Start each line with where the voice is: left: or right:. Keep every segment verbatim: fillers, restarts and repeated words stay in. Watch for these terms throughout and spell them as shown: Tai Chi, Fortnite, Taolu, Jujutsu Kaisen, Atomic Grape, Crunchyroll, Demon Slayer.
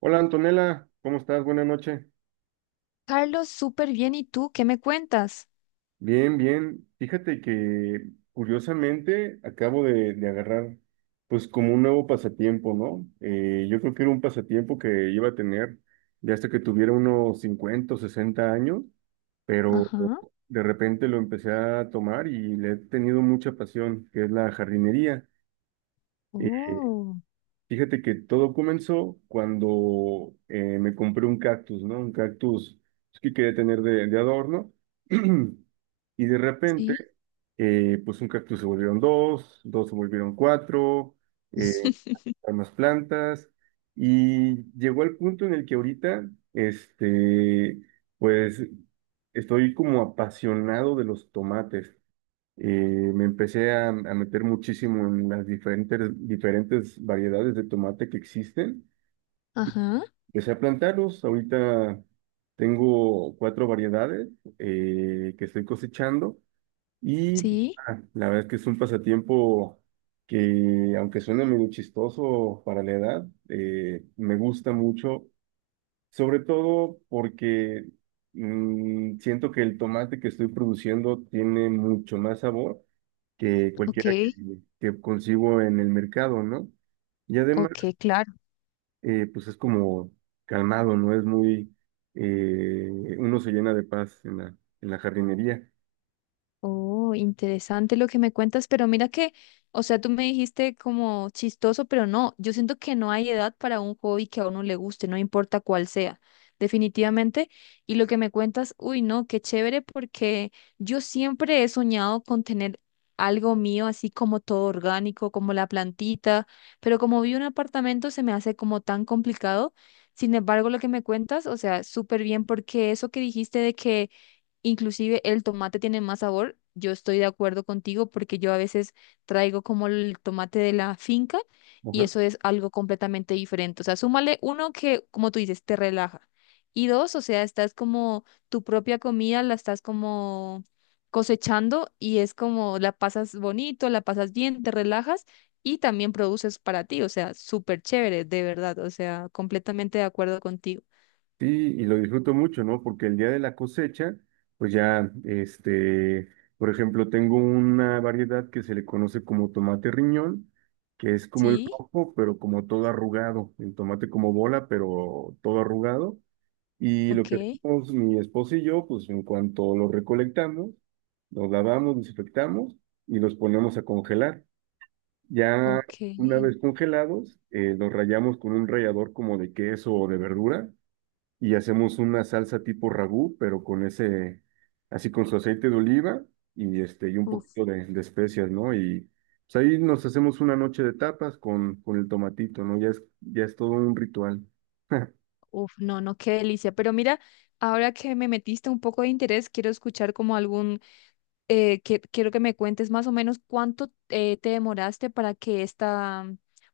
right: Hola Antonella, ¿cómo estás? Buenas noches.
left: Carlos, súper bien. ¿Y tú qué me cuentas?
right: Bien, bien. Fíjate que curiosamente acabo de, de agarrar pues como un nuevo pasatiempo, ¿no? Eh, yo creo que era un pasatiempo que iba a tener ya hasta que tuviera unos cincuenta o sesenta años, pero
left: Ajá.
right: de repente lo empecé a tomar y le he tenido mucha pasión, que es la jardinería. Eh,
left: Oh,
right: Fíjate que todo comenzó cuando eh, me compré un cactus, ¿no? Un cactus pues, que quería tener de, de adorno. Y de repente,
left: sí.
right: eh, pues un cactus se volvieron dos, dos se volvieron cuatro, eh, hay más plantas. Y llegó al punto en el que ahorita, este, pues estoy como apasionado de los tomates. Eh, Me empecé a, a meter muchísimo en las diferentes, diferentes variedades de tomate que existen.
left: Ajá.
right: Empecé a plantarlos. Ahorita tengo cuatro variedades eh, que estoy cosechando y
left: Sí.
right: ah, la verdad es que es un pasatiempo que, aunque suene medio chistoso para la edad, eh, me gusta mucho, sobre todo porque mm, siento que el tomate que estoy produciendo tiene mucho más sabor que cualquiera que,
left: Ok.
right: que consigo en el mercado, ¿no? Y además,
left: Ok, claro.
right: eh, pues es como calmado, ¿no? Es muy, eh, uno se llena de paz en la, en la jardinería.
left: Oh, interesante lo que me cuentas, pero mira que, o sea, tú me dijiste como chistoso, pero no, yo siento que no hay edad para un hobby que a uno le guste, no importa cuál sea, definitivamente. Y lo que me cuentas, uy, no, qué chévere, porque yo siempre he soñado con tener algo mío, así como todo orgánico, como la plantita, pero como vi un apartamento se me hace como tan complicado. Sin embargo, lo que me cuentas, o sea, súper bien, porque eso que dijiste de que Inclusive el tomate tiene más sabor. Yo estoy de acuerdo contigo porque yo a veces traigo como el tomate de la finca y
right: Ajá.
left: eso es algo completamente diferente. O sea, súmale uno que, como tú dices, te relaja. Y dos, o sea, estás como tu propia comida, la estás como cosechando y es como la pasas bonito, la pasas bien, te relajas y también produces para ti. O sea, súper chévere, de verdad. O sea, completamente de acuerdo contigo.
right: Sí, y lo disfruto mucho, ¿no? Porque el día de la cosecha, pues ya, este, por ejemplo, tengo una variedad que se le conoce como tomate riñón, que es como el
left: Sí,
right: rojo, pero como todo arrugado, el tomate como bola, pero todo arrugado. Y lo que
left: ok,
right: hacemos mi esposo y yo, pues en cuanto los recolectamos, los lavamos, desinfectamos y los ponemos a congelar. Ya
left: ok.
right: una vez congelados, eh, los rallamos con un rallador como de queso o de verdura y hacemos una salsa tipo ragú, pero con ese, así con su aceite de oliva y, este, y un
left: Uf.
right: poquito de, de especias, ¿no? Y pues ahí nos hacemos una noche de tapas con, con el tomatito, ¿no? Ya es, ya es todo un ritual.
left: Uf, no, no, qué delicia. Pero mira, ahora que me metiste un poco de interés, quiero escuchar como algún, eh, que- quiero que me cuentes más o menos cuánto eh, te demoraste para que esta,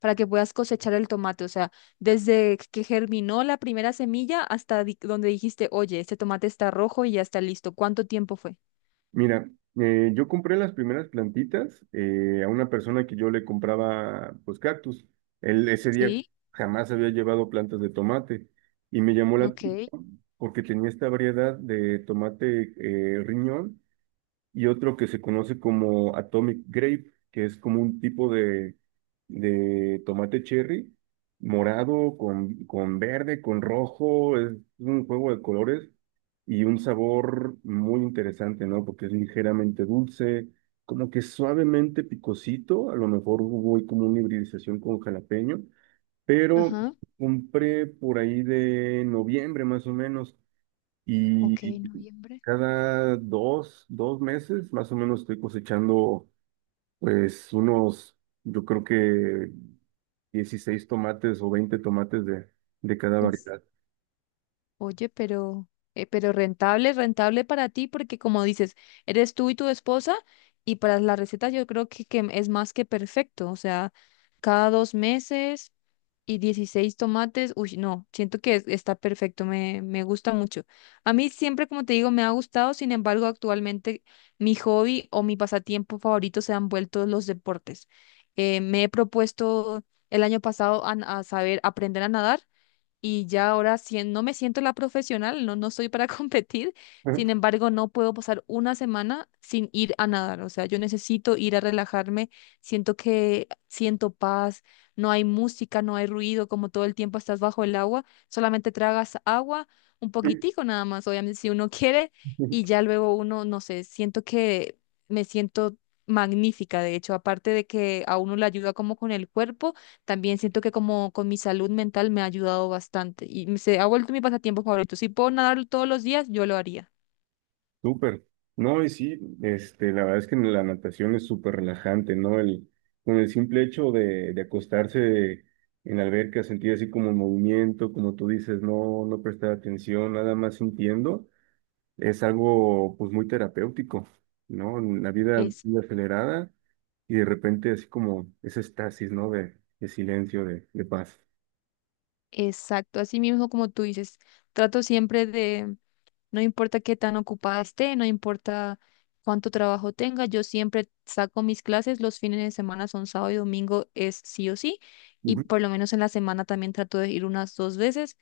left: para que puedas cosechar el tomate. O sea, desde que germinó la primera semilla hasta di- donde dijiste, oye, este tomate está rojo y ya está listo. ¿Cuánto tiempo fue?
right: Mira, eh, yo compré las primeras plantitas eh, a una persona que yo le compraba pues cactus. Él ese día
left: Sí,
right: jamás había llevado plantas de tomate y me llamó la
left: ok.
right: atención porque tenía esta variedad de tomate eh, riñón y otro que se conoce como Atomic Grape, que es como un tipo de, de tomate cherry, morado con, con verde, con rojo, es un juego de colores y un sabor muy interesante, ¿no? Porque es ligeramente dulce, como que suavemente picosito, a lo mejor hubo como una hibridización con jalapeño, pero
left: Ajá,
right: compré por ahí de noviembre más o menos
left: ok,
right: y
left: noviembre.
right: cada dos, dos meses más o menos estoy cosechando pues unos, yo creo que dieciséis tomates o veinte tomates de, de cada
left: Uf.
right: variedad.
left: Oye, pero, eh, pero rentable, rentable para ti, porque como dices, eres tú y tu esposa, y para la receta yo creo que, que, es más que perfecto. O sea, cada dos meses y dieciséis tomates, uy, no, siento que es- está perfecto, me, me gusta mucho. A mí siempre, como te digo, me ha gustado, sin embargo, actualmente mi hobby o mi pasatiempo favorito se han vuelto los deportes. Eh, me he propuesto el año pasado a a saber aprender a nadar y ya ahora sí no me siento la profesional, no, no soy para competir,
right: Ajá.
left: sin embargo, no puedo pasar una semana sin ir a nadar, o sea, yo necesito ir a relajarme, siento que siento paz, no hay música, no hay ruido, como todo el tiempo estás bajo el agua, solamente tragas agua, un poquitico nada más, obviamente si uno quiere, y ya luego uno, no sé, siento que me siento magnífica, de hecho, aparte de que a uno le ayuda como con el cuerpo también siento que como con mi salud mental me ha ayudado bastante y me- se ha vuelto mi pasatiempo favorito. Si puedo nadar todos los días, yo lo haría.
right: Súper. No, y sí, este, la verdad es que la natación es súper relajante, ¿no? El, con el simple hecho de, de acostarse en la alberca, sentir así como movimiento, como tú dices, no, no prestar atención, nada más sintiendo, es algo pues muy terapéutico, ¿no? La vida
left: Es
right: muy acelerada y de repente así como ese estasis, ¿no? De, de silencio, de, de paz.
left: exacto, así mismo como tú dices, trato siempre de, no importa qué tan ocupada esté, no importa cuánto trabajo tenga, yo siempre saco mis clases, los fines de semana son sábado y domingo, es sí o sí, y
right: Ujú.
left: por lo menos en la semana también trato de ir unas dos veces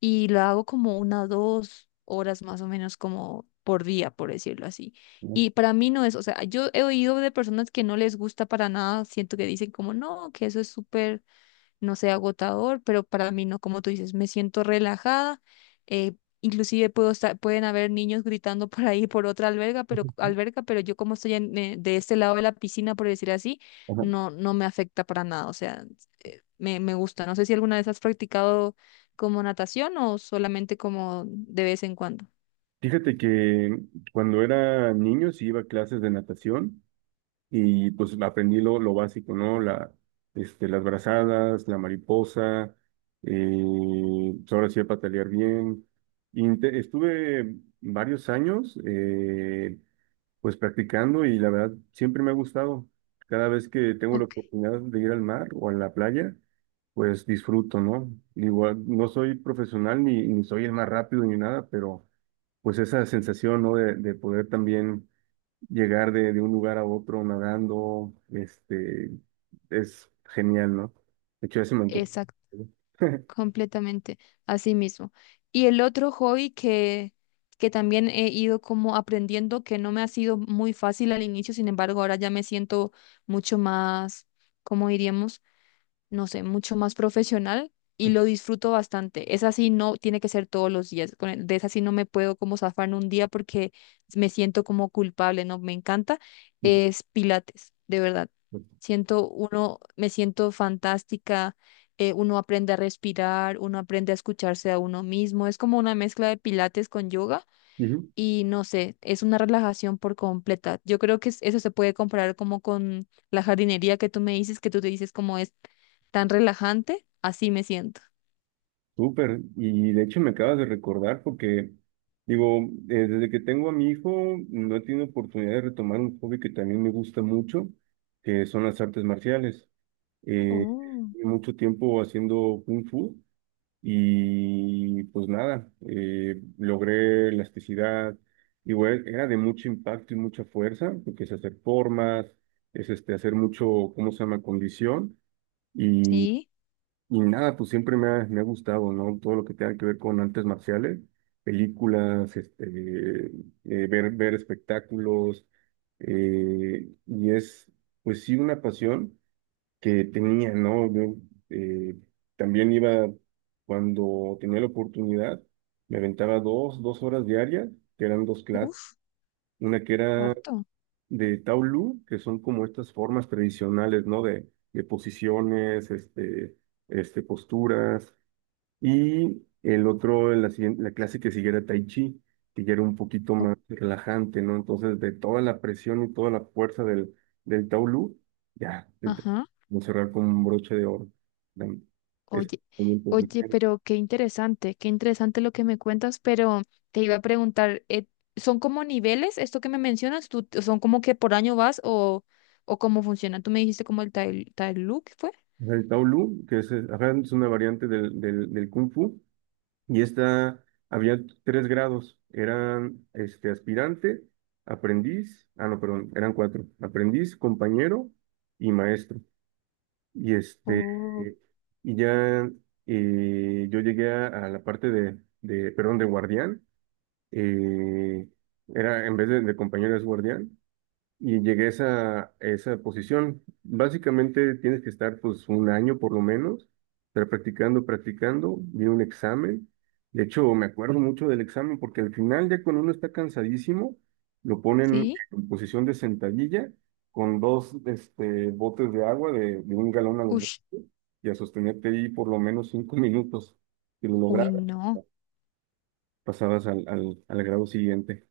left: y lo hago como una, dos horas más o menos como por día, por decirlo así. Y para mí no es, o sea, yo he oído de personas que no les gusta para nada, siento que dicen como no, que eso es súper, no sé, agotador, pero para mí no, como tú dices, me siento relajada. eh, Inclusive puedo estar, pueden haber niños gritando por ahí por otra alberga, pero alberca, pero yo como estoy en- eh, de este lado de la piscina, por decir así,
right: Ajá.
left: no, no me afecta para nada. O sea, me, me gusta. No sé si alguna vez has practicado como natación o solamente como de vez en cuando.
right: Fíjate que cuando era niño sí iba a clases de natación y pues aprendí lo, lo básico, ¿no? La, este, las brazadas, la mariposa, eh, pues, ahora sí a patalear bien. Inte- estuve varios años, eh, Pues practicando y la verdad siempre me ha gustado. Cada vez que tengo la
left: Ok,
right: oportunidad de ir al mar o a la playa, pues disfruto, ¿no? Igual no soy profesional ni, ni soy el más rápido ni nada, pero pues esa sensación, ¿no? De, de poder también llegar de, de un lugar a otro nadando, este, es genial, ¿no? De hecho, ya se me antojó.
left: exacto, completamente. Así mismo. Y el otro hobby que, que también he ido como aprendiendo, que no me ha sido muy fácil al inicio, sin embargo, ahora ya me siento mucho más, ¿como diríamos? No sé, mucho más profesional y lo disfruto bastante. Esa sí no tiene que ser todos los días. con el- De esa sí no me puedo como zafar en un día porque me siento como culpable, no me encanta. Es Pilates, de verdad. Siento uno, me siento fantástica. Eh, uno aprende a respirar, uno aprende a escucharse a uno mismo. Es como una mezcla de Pilates con yoga
right: Ujú.
left: y no sé, es una relajación por completa. Yo creo que es- eso se puede comparar como con la jardinería que tú me dices, que tú te dices como es tan relajante, así me siento.
right: Súper, y de hecho me acabas de recordar porque, digo, eh, desde que tengo a mi hijo, no he tenido oportunidad de retomar un hobby que también me gusta mucho, que son las artes marciales. Eh,
left: Oh,
right: Llevo mucho tiempo haciendo kung fu y pues nada, eh, logré elasticidad, igual era de mucho impacto y mucha fuerza, porque es hacer formas, es este, hacer mucho, ¿cómo se llama?, condición. y
left: sí,
right: y nada, pues siempre me ha, me ha gustado, ¿no? Todo lo que tenga que ver con artes marciales, películas, este, eh, ver, ver espectáculos, eh, y es, pues sí, una pasión que tenía, ¿no? Yo eh, también iba, cuando tenía la oportunidad, me aventaba dos, dos horas diarias, que eran dos clases,
left: uf,
right: una que era
left: harto.
right: de Taolu, que son como estas formas tradicionales, ¿no? De, de posiciones, este, este, posturas y el otro, la, siguien- la clase que siguiera Tai Chi, que ya era un poquito
left: O-
right: más relajante, ¿no? Entonces, de toda la presión y toda la fuerza del, del Taolu ya,
left: Ajá.
right: vamos a cerrar con un broche de oro. Dam- Es
left: Oye,
right: también
left: oye,
right: profesional.
left: pero qué interesante, qué interesante lo que me cuentas, pero te iba a preguntar, eh, ¿son como niveles esto que me mencionas? ¿Tú, son como que por año vas o, o cómo funciona? Tú me dijiste como el Tai Look, ¿fue?
right: O sea, el Taolu que es, eh, ajá, es una variante del, del, del Kung Fu, y esta, había tres grados, eran este, aspirante, aprendiz, ah, no, perdón, eran cuatro, aprendiz, compañero y maestro. Y este,
left: Oh,
right: eh, y ya eh, yo llegué a, a la parte de, de, perdón, de guardián. eh, era, en vez de, de compañero es guardián. Y llegué a esa, esa posición. Básicamente tienes que estar pues un año por lo menos, estar practicando, practicando, vi un examen. De hecho, me acuerdo mucho del examen porque al final ya cuando uno está cansadísimo, lo ponen
left: sí.
right: en posición de sentadilla con dos este, botes de agua de, de un galón a los dos y a sostenerte ahí por lo menos cinco minutos. Si lo
left: Uy,
right: lograbas,
left: no.
right: pasabas al, al, al grado siguiente.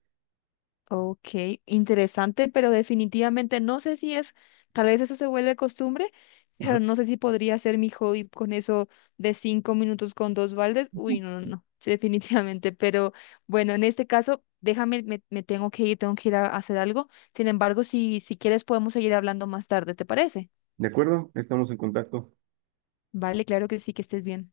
left: Ok, interesante, pero definitivamente no sé si es, tal vez eso se vuelve costumbre,
right: Ajá.
left: pero no sé si podría ser mi hobby con eso de cinco minutos con dos baldes. Uy, no, no, no, sí, definitivamente, pero bueno, en este caso, déjame, me, me tengo que ir, tengo que ir a hacer algo. Sin embargo, si, si quieres podemos seguir hablando más tarde, ¿te parece?
right: ¿De acuerdo? Estamos en contacto.
left: Vale, claro que sí, que estés bien.